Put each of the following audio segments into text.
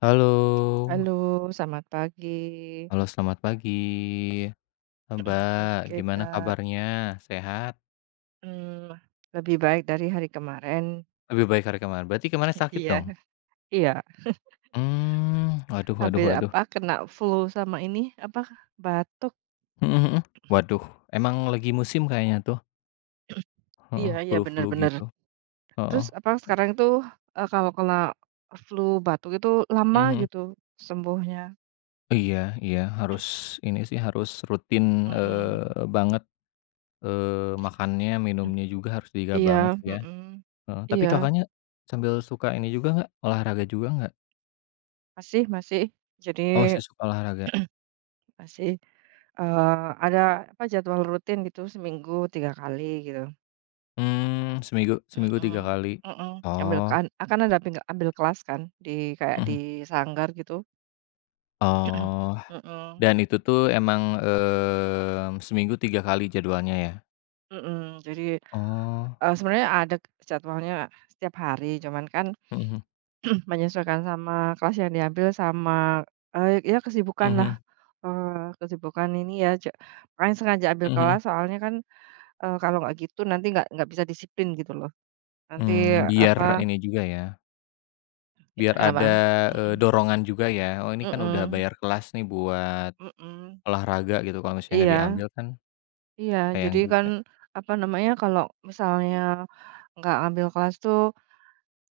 Halo, Halo, selamat pagi. halo selamat pagi, Mbak, Oke, gimana Kak, kabarnya, sehat? mmm, lebih baik dari hari kemarin. Lebih baik hari kemarin, berarti kemarin sakit Iya, dong? iya, Waduh waduh habis waduh, apa, kena flu sama ini, apa, batuk. mhm mhm, waduh, emang lagi musim kayaknya tuh, heeh, Iya iya, bener flu-flu bener. gitu, heeh, Terus apa, sekarang itu, kalau kena flu, batuk itu lama mhm mhm. gitu sembuhnya. Iya iya, harus ini sih, harus rutin, Mhm, banget, makannya, minumnya juga harus dijaga banget iya, sih ya, mhm, heeh, tapi iya, Kakaknya sambil suka ini juga nggak, olahraga juga nggak? masih masih. Jadi Oh masih suka olahraga? masih, eee, ada apa, jadwal rutin gitu seminggu 3 kali gitu. Seminggu seminggu 3 Mhm kali. mhm, ambil Oh. kan akan ada ping ambil kelas kan di kayak Mhm. di sanggar gitu. Oh. Mhm Dan itu tuh emang, seminggu 3 kali jadwalnya ya? mhm, jadi, Oh. Sebenarnya ada jadwalnya setiap hari, cuman kan Mhm menyesuaikan sama kelas yang diambil sama, ya kesibukanlah, mhm kesibukan ini ya makanya sengaja ambil mhm. kelas soalnya kan, kalau nggak gitu nanti nggak bisa disiplin gitu loh, nanti Mmm, biar apa ini juga ya, biar kenapa? ada, Mhm dorongan juga ya, "Oh ini kan udah mhm bayar kelas nih buat mhm. olahraga," gitu, kalau misalnya nggak Iya. diambil kan Iya, sayang jadi kan, juga. apa namanya, kalau misalnya nggak ngambil kelas tuh,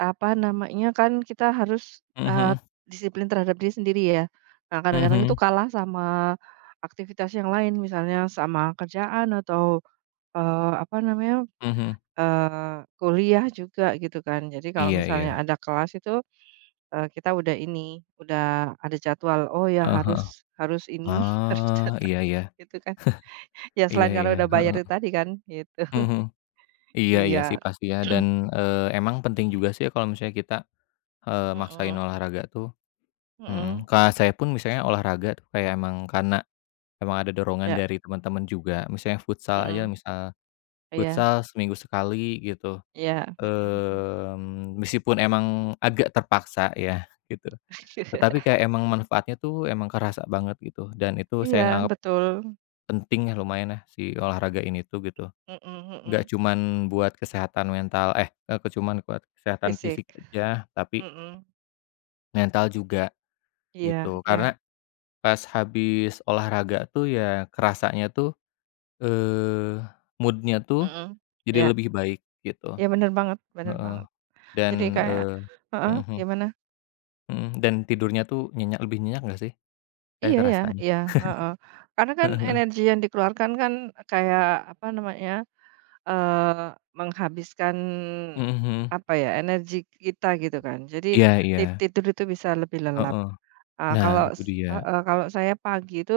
apa namanya, kan kita harus, eee, Mhm disiplin terhadap diri sendiri ya. Nah, kadang-kadang itu mhm kalah sama aktivitas yang lain, misalnya sama kerjaan atau, apa namanya, mhm. Kuliah juga gitu kan. Jadi kalau Iya misalnya iya. ada kelas itu, kita udah ini, udah ada jadwal, oh ya Heeh heeh. harus harus ini, harus Ah, datang iya iya. gitu kan. Ya Iya selain karena iya. Iya iya, udah bayar heeh. itu tadi kan, gitu. Mhm. Iya iya sih Iya. pasti ya Mhm dan, emang penting juga sih ya kalau misalnya kita, maksain mhm olahraga tuh mhm, mhm, Kak, saya pun misalnya olahraga tuh kayak emang karena emang ada dorongan ya, dari teman-teman juga, misalnya futsal aja mhm, misal iya futsal seminggu sekali gitu, iya, mhm mhm. Meskipun emang agak terpaksa ya gitu, tetapi kayak emang manfaatnya tuh emang kerasa banget gitu dan itu Iya saya nganggap betul, penting ya lumayan lah si olahraga ini tuh gitu. mhm Nggak mhm, cuman buat kesehatan mental eh, nggak cuman buat kesehatan fisik, fisik aja, tapi mhm, mental juga iya gitu. iya, Karena pas habis olahraga tuh ya kerasanya tuh, eee, mood-nya tuh mhm, jadi iya lebih baik gitu, iya bener banget bener heeh, banget. dan, Jadi kayak eee mhm heeh, mhm gimana? mhm, dan tidurnya tuh nyenyak lebih nyenyak nggak sih? Saya Iya ya kerasanya. iya, heeh, karena kan Heeh energi yang dikeluarkan kan kayak apa namanya, eh, menghabiskan Mhm mhm. apa ya, energi kita gitu kan. Jadi Iya iya, tidur itu bisa lebih lelap. heeh. Nah Kalau itu dia. heeh, kalau saya pagi itu,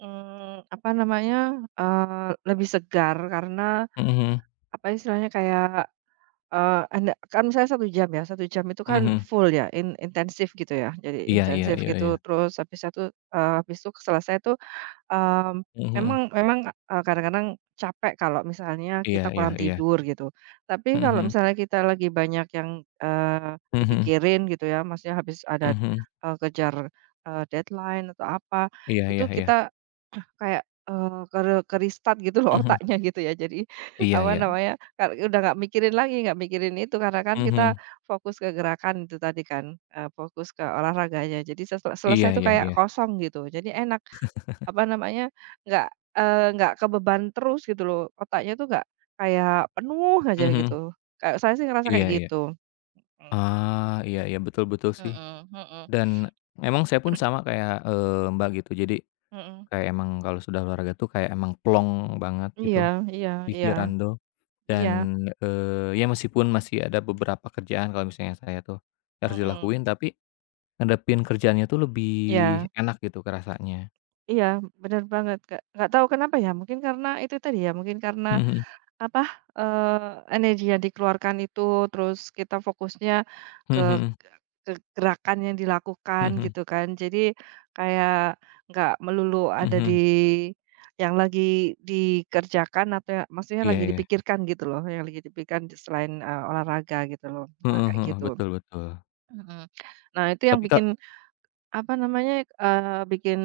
apa namanya, lebih segar karena Mhm mhm. apa istilahnya kayak, anda kan saya 1 jam ya, 1 jam itu Mhm kan mhm. full ya, intensif gitu ya, jadi Iya iya intensif iya gitu, iya. terus habis satu habis itu selesai itu. Mmm, Mhm mhm. memang memang, kadang-kadang capek kalau misalnya Iya kita iya kurang iya. tidur gitu. Tapi Mhm kalau mhm. misalnya kita lagi banyak yang, eee, Mhm mhm. dipikirin gitu ya, maksudnya habis ada, Mhm, kejar, deadline atau apa, iya itu iya iya, kita kayak, eee, ke-restart gitu loh mhm, otaknya gitu ya. Jadi iya apa iya, namanya, udah nggak mikirin lagi, nggak mikirin itu karena kan kita mhm, fokus ke gerakan itu tadi kan, fokus ke olahraganya. Jadi iya selesai itu iya kayak iya, kosong gitu, jadi enak. Apa namanya, nggak, nggak kebeban terus gitu loh, otaknya tuh nggak kayak penuh aja mhm, gitu. Kayak saya sih ngerasa iya kayak iya, gitu. Mmm, ah, iya iya, betul betul sih, mhm mhm dan emang saya pun sama kayak, Mbak gitu, jadi mhm. kayak emang kalau sudah olahraga tuh kayak emang plong banget Iya gitu iya iya pikiran tuh dan, iya, ya meskipun masih ada beberapa kerjaan kalau misalnya saya tuh harus mhm, dilakuin, tapi ngadepin kerjaannya tuh lebih iya enak gitu kerasanya. iya, benar banget, Kak. Nggak tahu kenapa ya, mungkin karena itu tadi ya, mungkin karena Mhm, apa, energi yang dikeluarkan itu, terus kita fokusnya ke mhm gerakan yang dilakukan mhm gitu kan. Jadi kayak nggak melulu ada di mhm, yang lagi dikerjakan atau ya maksudnya iya lagi iya, dipikirkan gitu loh, yang lagi dipikirkan di selain, olahraga gitu loh. Nah heeh kayak heeh, gitu. betul betul. Mhm. Nah itu yang Tapi Kak bikin apa namanya, bikin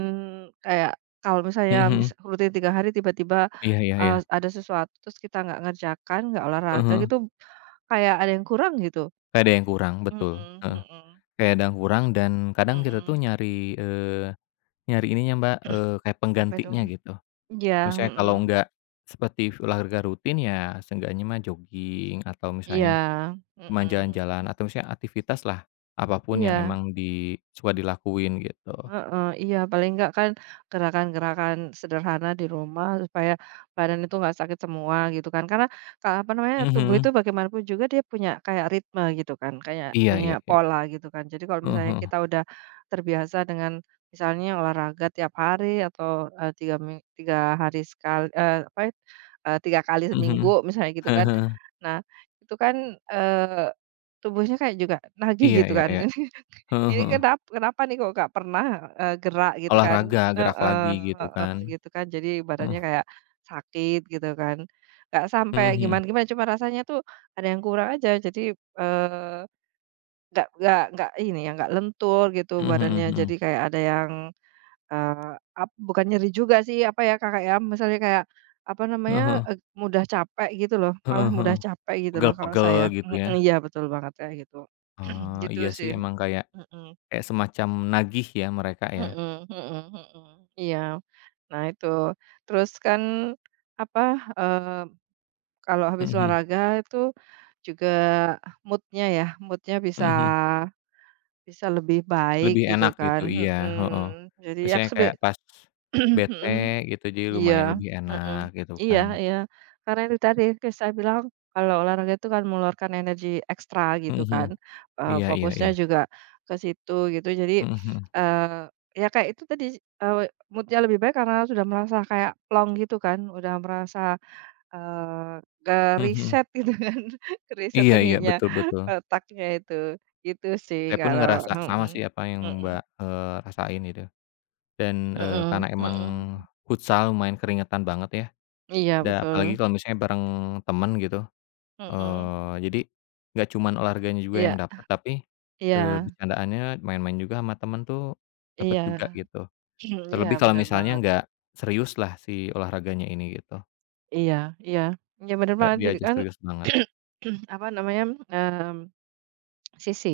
kayak kalau mhm misalnya mhm, rutin 3 hari tiba-tiba, iya iya iya, ada sesuatu terus kita nggak ngerjakan, nggak heeh olahraga heeh, gitu, kayak ada yang kurang gitu. kayak ada yang kurang, betul, Mhm heeh, mhm kayak ada yang kurang dan kadang kita tuh mhm. nyari, nyari ininya Mbak, kayak Apa itu? penggantinya gitu. Iya, Misalnya mhm, kalau nggak seperti olahraga rutin ya seenggaknya mah jogging atau iya, misalnya cuma mhm, jalan-jalan atau misalnya aktivitas lah, apa pun yang iya. emang di suka dilakuin gitu. Heeh, iya paling enggak kan gerakan-gerakan sederhana di rumah supaya badan itu enggak sakit semua gitu kan. Karena apa namanya, tubuh itu Mhm, bagaimanapun juga dia punya kayak ritme gitu kan, kayak iya punya iya iya, pola gitu kan. Jadi kalau heeh misalnya heeh, kita udah terbiasa dengan misalnya olahraga tiap hari atau, 3 mi 3 hari sekali eh apa, 3 kali mhm mhm, seminggu misalnya gitu heeh kan. heeh, Nah, itu kan, eee, tubuhnya kayak juga nagih iya gitu iya kan. iya, heeh Ini heeh, kenapa nih kok nggak pernah, gerak gitu kan? olahraga, gerak Heeh lagi gitu heeh, kan, gitu kan. Jadi badannya heeh, kayak sakit gitu kan. Nggak sampai mhm mhm. gimana-gimana, cuma rasanya tuh ada yang kurang aja. Jadi, nggak ini ya, nggak lentur gitu Mhm mhm badannya. mhm. Jadi kayak ada yang, eee, bukan nyeri juga sih, apa ya, Kakak, ya, misalnya kayak, apa namanya, Heeh heeh. Mudah capek gitu loh, malah Heeh mudah capek gitu loh kalau Pegel-pegel saya. gitu ya. Mhm, iya betul banget kayak gitu. Oh, Gitu iya sih sih. emang kayak Mhm. kayak semacam nagih ya mereka ya. Mhm mhm mhm, iya. Nah itu, terus kan, apa, eee, kalau Mhm habis mhm. olahraga itu juga mood-nya ya, mood-nya bisa Mhm mhm. bisa lebih baik Lebih gitu enak kan, gitu, iya, heeh. mhm. Jadi ya Maksudnya kayak pas bete mhm. gitu jadi lumayan Iya, lebih mhm, enak gitu iya kan. iya, karena itu tadi kayak saya bilang kalau olahraga itu kan mengeluarkan energi ekstra Mhm gitu mhm. kan, Iya iya fokusnya iya. juga ke situ gitu jadi, Mhm mhm. Ya kayak itu tadi, eee, mood-nya lebih baik karena sudah merasa kayak plong gitu kan, udah merasa, eee, Mhm mhm. ke-reset gitu kan, ke-reset Iya iya, ininya, betul betul. otaknya itu, gitu sih Saya pun kalau ngerasa sama sih mhm, apa yang mhm, Mbak, rasain itu. Dan, mhm karena emang mhm, futsal lumayan keringetan banget ya iya Da betul, apalagi kalau misalnya bareng temen gitu, mhm, jadi nggak cuman olahraganya juga iya yang dapet, tapi, iya. bercandaannya, main-main juga sama temen tuh dapet Iya, juga gitu. iya Terlebih kalau bener misalnya banget. nggak seriuslah si olahraganya ini gitu, Iya iya. Iya bener nggak banget jadi diajak kan serius banget. apa namanya, sisi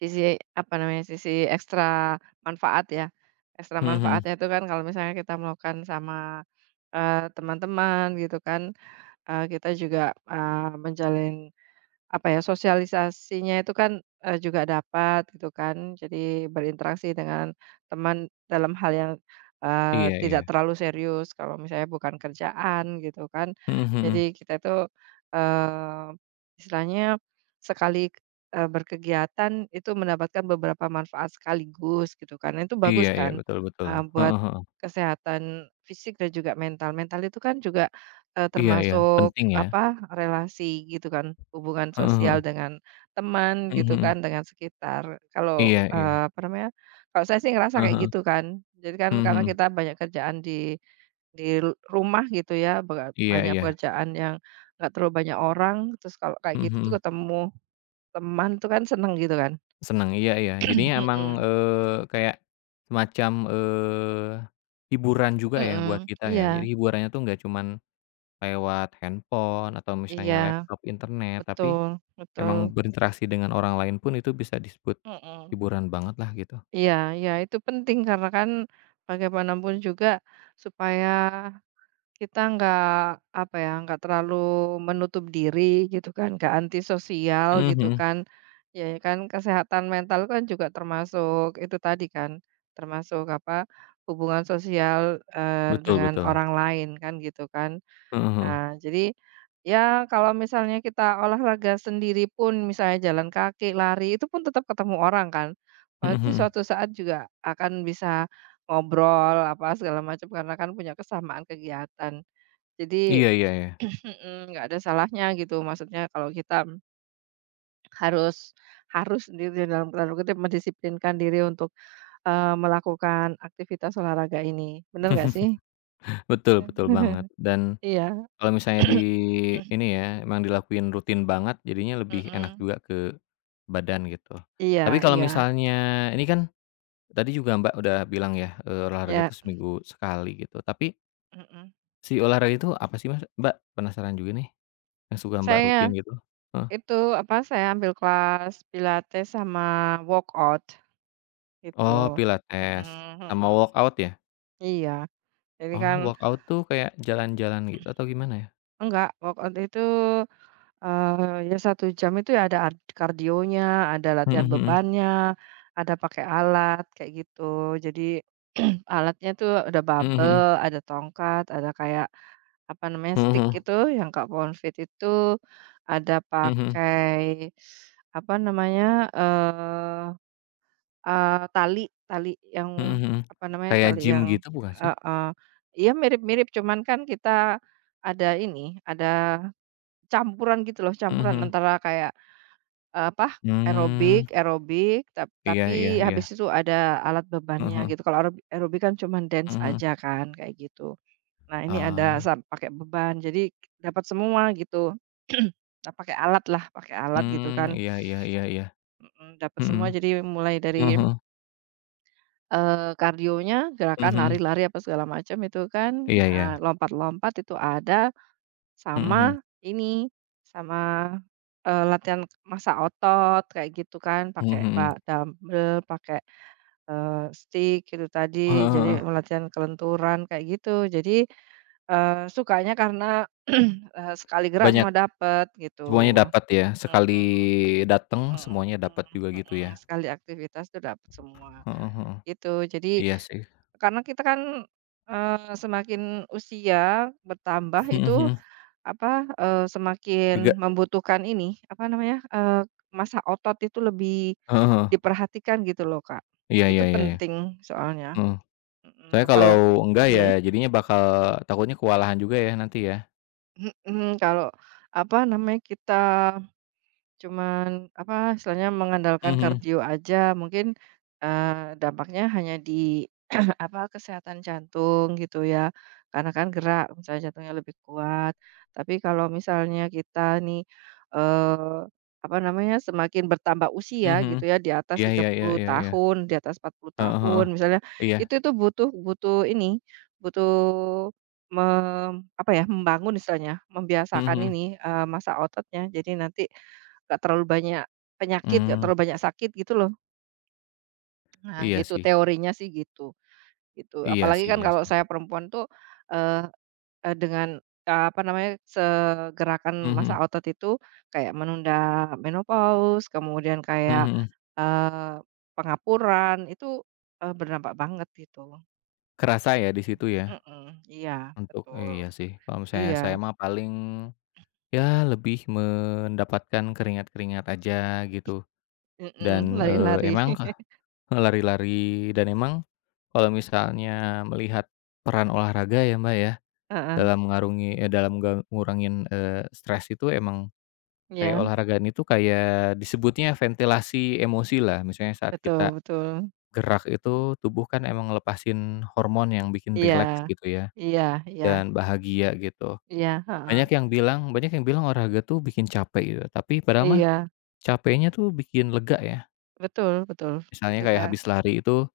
sisi apa namanya, sisi ekstra manfaat ya, ekstra Mhm mhm. manfaatnya itu kan kalau misalnya kita melakukan sama, teman-teman gitu kan, kita juga, menjalin apa ya, sosialisasinya itu kan, juga dapat gitu kan, jadi berinteraksi dengan teman dalam hal yang, Iya iya. tidak terlalu serius kalau misalnya bukan kerjaan gitu kan. Mhm mhm. Jadi kita itu, eee, istilahnya sekali, berkegiatan itu mendapatkan beberapa manfaat sekaligus gitu kan, itu Iya bagus iya, kan, betul betul. Buat Heeh heeh. kesehatan fisik dan juga mental. Mental itu kan juga, Iya iya, termasuk penting ya. apa, relasi gitu kan, hubungan Heeh heeh. sosial dengan teman Mhm gitu mhm. kan, dengan sekitar. Kalau, Iya iya. Apa namanya, kalau saya sih ngerasa Heeh kayak heeh. gitu kan. Jadi kan Mhm karena mhm. kita banyak kerjaan di rumah gitu ya, Iya banyak iya. pekerjaan yang nggak terlalu banyak orang, terus kalau kayak Mhm gitu tuh mhm. ketemu teman tuh kan seneng gitu kan. Seneng, iya iya. Jadinya emang, Mhm, kayak semacam, hiburan juga ya mhm, buat kita ya. iya Jadi hiburannya tuh nggak cuman lewat handphone atau iya, misalnya laptop, internet, tapi betul betul, emang berinteraksi dengan orang lain pun itu bisa disebut mhm. hiburan banget lah gitu. Iya iya, itu penting karena kan bagaimanapun juga supaya kita nggak, apa ya, nggak terlalu menutup diri gitu kan, nggak antisosial Mhm gitu mhm. kan. Ya ya kan kesehatan mental kan juga termasuk itu tadi kan, termasuk apa, hubungan sosial, Betul dengan betul. orang lain kan gitu kan. Heeh heeh. Nah jadi, ya kalau misalnya kita olahraga sendiri pun misalnya jalan kaki, lari, itu pun tetap ketemu orang kan. Mhm Berarti mhm. suatu saat juga akan bisa ngobrol apa segala macam karena kan punya kesamaan kegiatan. Jadi Iya iya iya. mhm, nggak ada salahnya gitu, maksudnya kalau kita harus harus sendiri dalam tanda kutip mendisiplinkan diri untuk, melakukan aktivitas olahraga ini, bener nggak sih? Betul betul banget dan Iya. Kalau misalnya di ini ya, emang dilakuin rutin banget jadinya lebih enak Mhm. juga ke badan gitu. Iya Tapi kalau iya, misalnya ini kan tadi juga Mbak udah bilang ya, olahraga ya, tuh seminggu sekali gitu, tapi mhm. si olahraga itu apa sih, Mas? Mbak, penasaran juga nih, yang suka Mbak rutin Saya gitu. Heeh. itu, apa, saya ambil kelas pilates sama workout Oh, gitu. pilates Mhm sama mhm. workout ya? Iya, jadi Oh, kan workout tuh kayak jalan-jalan gitu atau gimana ya? enggak, workout itu ya satu jam itu ya ada kardionya, ada Mhm latihan mhm. bebannya, ada pakai alat kayak gitu. Jadi alatnya tuh ada Mhm babel, mhm. ada tongkat, ada kayak apa namanya, Mhm stick mhm. itu yang Kak Fit itu, ada Mhm mhm. pakai apa namanya, eee eee, tali tali Mhm yang mhm. apa namanya, Kayak tali gym yang gitu bukan sih? heeh. Iya mirip-mirip cuman kan kita ada ini, ada campuran gitu loh, Mhm campuran mhm. antara kayak, apa, Mmm. aerobik aerobik, Iya iya tapi iya. habis itu ada alat Heeh bebannya heeh. gitu. Kalau aerobik kan cuman Mhm dance mhm. aja kan, kayak gitu. Nah, ini ada Ah. Pakai beban, jadi dapat semua gitu. Nah, pakai alat lah, pakai alat gitu Mmm, kan, iya iya iya iya. mhm, dapat Mhm. semua. Jadi mulai dari, Heeh heeh. Kardionya, gerakan Mhm. lari-lari apa segala macam itu kan, Iya iya. lompat-lompat itu ada, Mhm mhm. sama ini, sama, latihan masa otot kayak gitu kan, Mhm pakai mhm. Dumbbell pakai, stik itu tadi, Heeh jadi heeh. latihan kelenturan kayak gitu. Jadi, sukanya karena, sekali gerak Banyak, semua dapet semuanya gitu. dapat ya, sekali Mhm dateng semuanya dapat mhm juga mhm gitu mhm, ya? sekali aktivitas tuh dapet semua, Heeh heeh. gitu. Jadi Iya sih. karena kita kan, semakin usia bertambah Mhm itu mhm. apa, Berga semakin membutuhkan ini, apa namanya, massa otot itu lebih heeh heeh. diperhatikan gitu loh, Kak. Iya iya Itu iya iya. penting soalnya, Heeh. Soalnya kalau apal apala enggak ya mhm jadinya bakal takutnya kewalahan juga ya nanti ya? mhm, kalau apa namanya, kita cuman, apa, istilahnya mengandalkan Mhm. kardio aja mungkin, dampaknya hanya di apa, kesehatan jantung gitu ya, karena kan gerak, misalnya jantungnya lebih kuat. Tapi kalau misalnya kita nih, eee, apa namanya, semakin bertambah usia gitu Mhm. ya, di atas Iya tiga iya iya puluh iya iya. tahun, di atas empat puluh Heeh tahun heeh. misalnya, Iya. itu butuh butuh ini, butuh apa ya, membangun istilahnya, Mhm membiasakan mhm. ini, massa ototnya. Jadi nanti nggak terlalu banyak penyakit, nggak Mmm, terlalu banyak sakit gitu loh. Nah iya gitu sih. teorinya sih gitu, gitu. Iya Apalagi sih kan iya kalau sih. saya perempuan tuh, eee eee, dengan, apa namanya, Mhm gerakan massa mhm otot itu kayak menunda menopause, kemudian mhm kayak, mhm. eee, pengapuran, itu, berdampak banget gitu. Kerasa ya di situ ya Mhm, iya untuk betul, iya sih kalau misalnya iya, saya mah paling ya lebih mendapatkan keringat-keringat aja gitu mhm, dan, lari-lari, emang kah lari-lari dan emang kalau misalnya melihat peran olahraga ya, Mbak, ya heeh, dalam mengarungi eh, dalam ngga ngurangin, stres itu emang kayak iya, olahragaan itu kayak disebutnya ventilasi emosilah misalnya saat betul kita betul, Gerak itu tubuh kan emang ngelepasin hormon yang bikin iya, rileks gitu ya, iya iya, dan bahagia gitu. iya, heeh. Banyak yang bilang olahraga tuh bikin capek gitu, tapi padahal mah Iya, capeknya tuh bikin lega ya. betul betul, Misalnya gitu kayak Kak. habis lari itu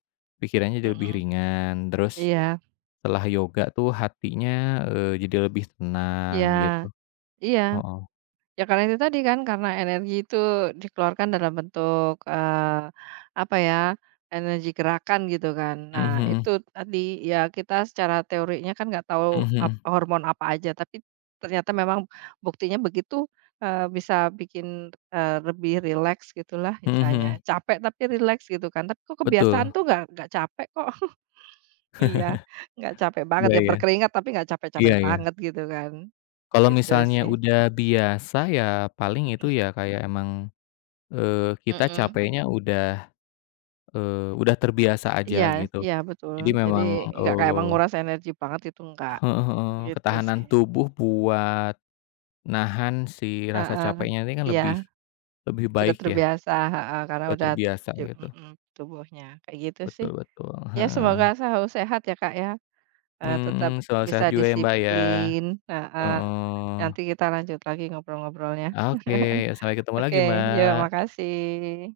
pikirannya jadi lebih Mhm. ringan, terus Iya setelah yoga tuh hatinya, jadi lebih iya tenang gitu. iya, Heeh. ya karena itu tadi kan, karena energi itu dikeluarkan dalam bentuk, apa ya, energi gerakan gitu kan. Mhm Nah itu mhm. tadi, ya kita secara teorinya kan nggak tahu Mhm mhm. hormon apa aja, tapi ternyata memang buktinya begitu, bisa bikin, lebih rileks gitulah Mhm istilahnya, mhm. capek tapi rileks gitu kan, tapi kok kebiasaan Betul. tuh nggak capek kok. Iya, nggak capek banget Iya ya, iya. berkeringat tapi nggak capek-capek Iya iya. banget gitu kan, Kalau gitu misalnya sih. udah biasa ya paling itu ya kayak emang kita Mhm. capeknya udah, udah terbiasa Iya aja gitu. iya betul, Jadi jadi memang, nggak kayak menguras energi banget itu enggak, heeh heeh, gitu ketahanan sih. tubuh buat nahan si rasa Heeh, capeknya ini kan iya, lebih lebih sudah baik ya, terbiasa, heeh, karena udah udah terbiasa di gitu. mhm, tubuhnya, kayak gitu sih. Betul betul, Ya semoga heeh. selalu sehat ya, Kak, ya, tetap Mhm, selalu bisa sehat juga ya, Mbak, ya. disiplin, heeh, Heeh. nanti kita lanjut lagi ngobrol-ngobrolnya. Oke, sampai ketemu lagi, Oke, yuk Mbak. makasih.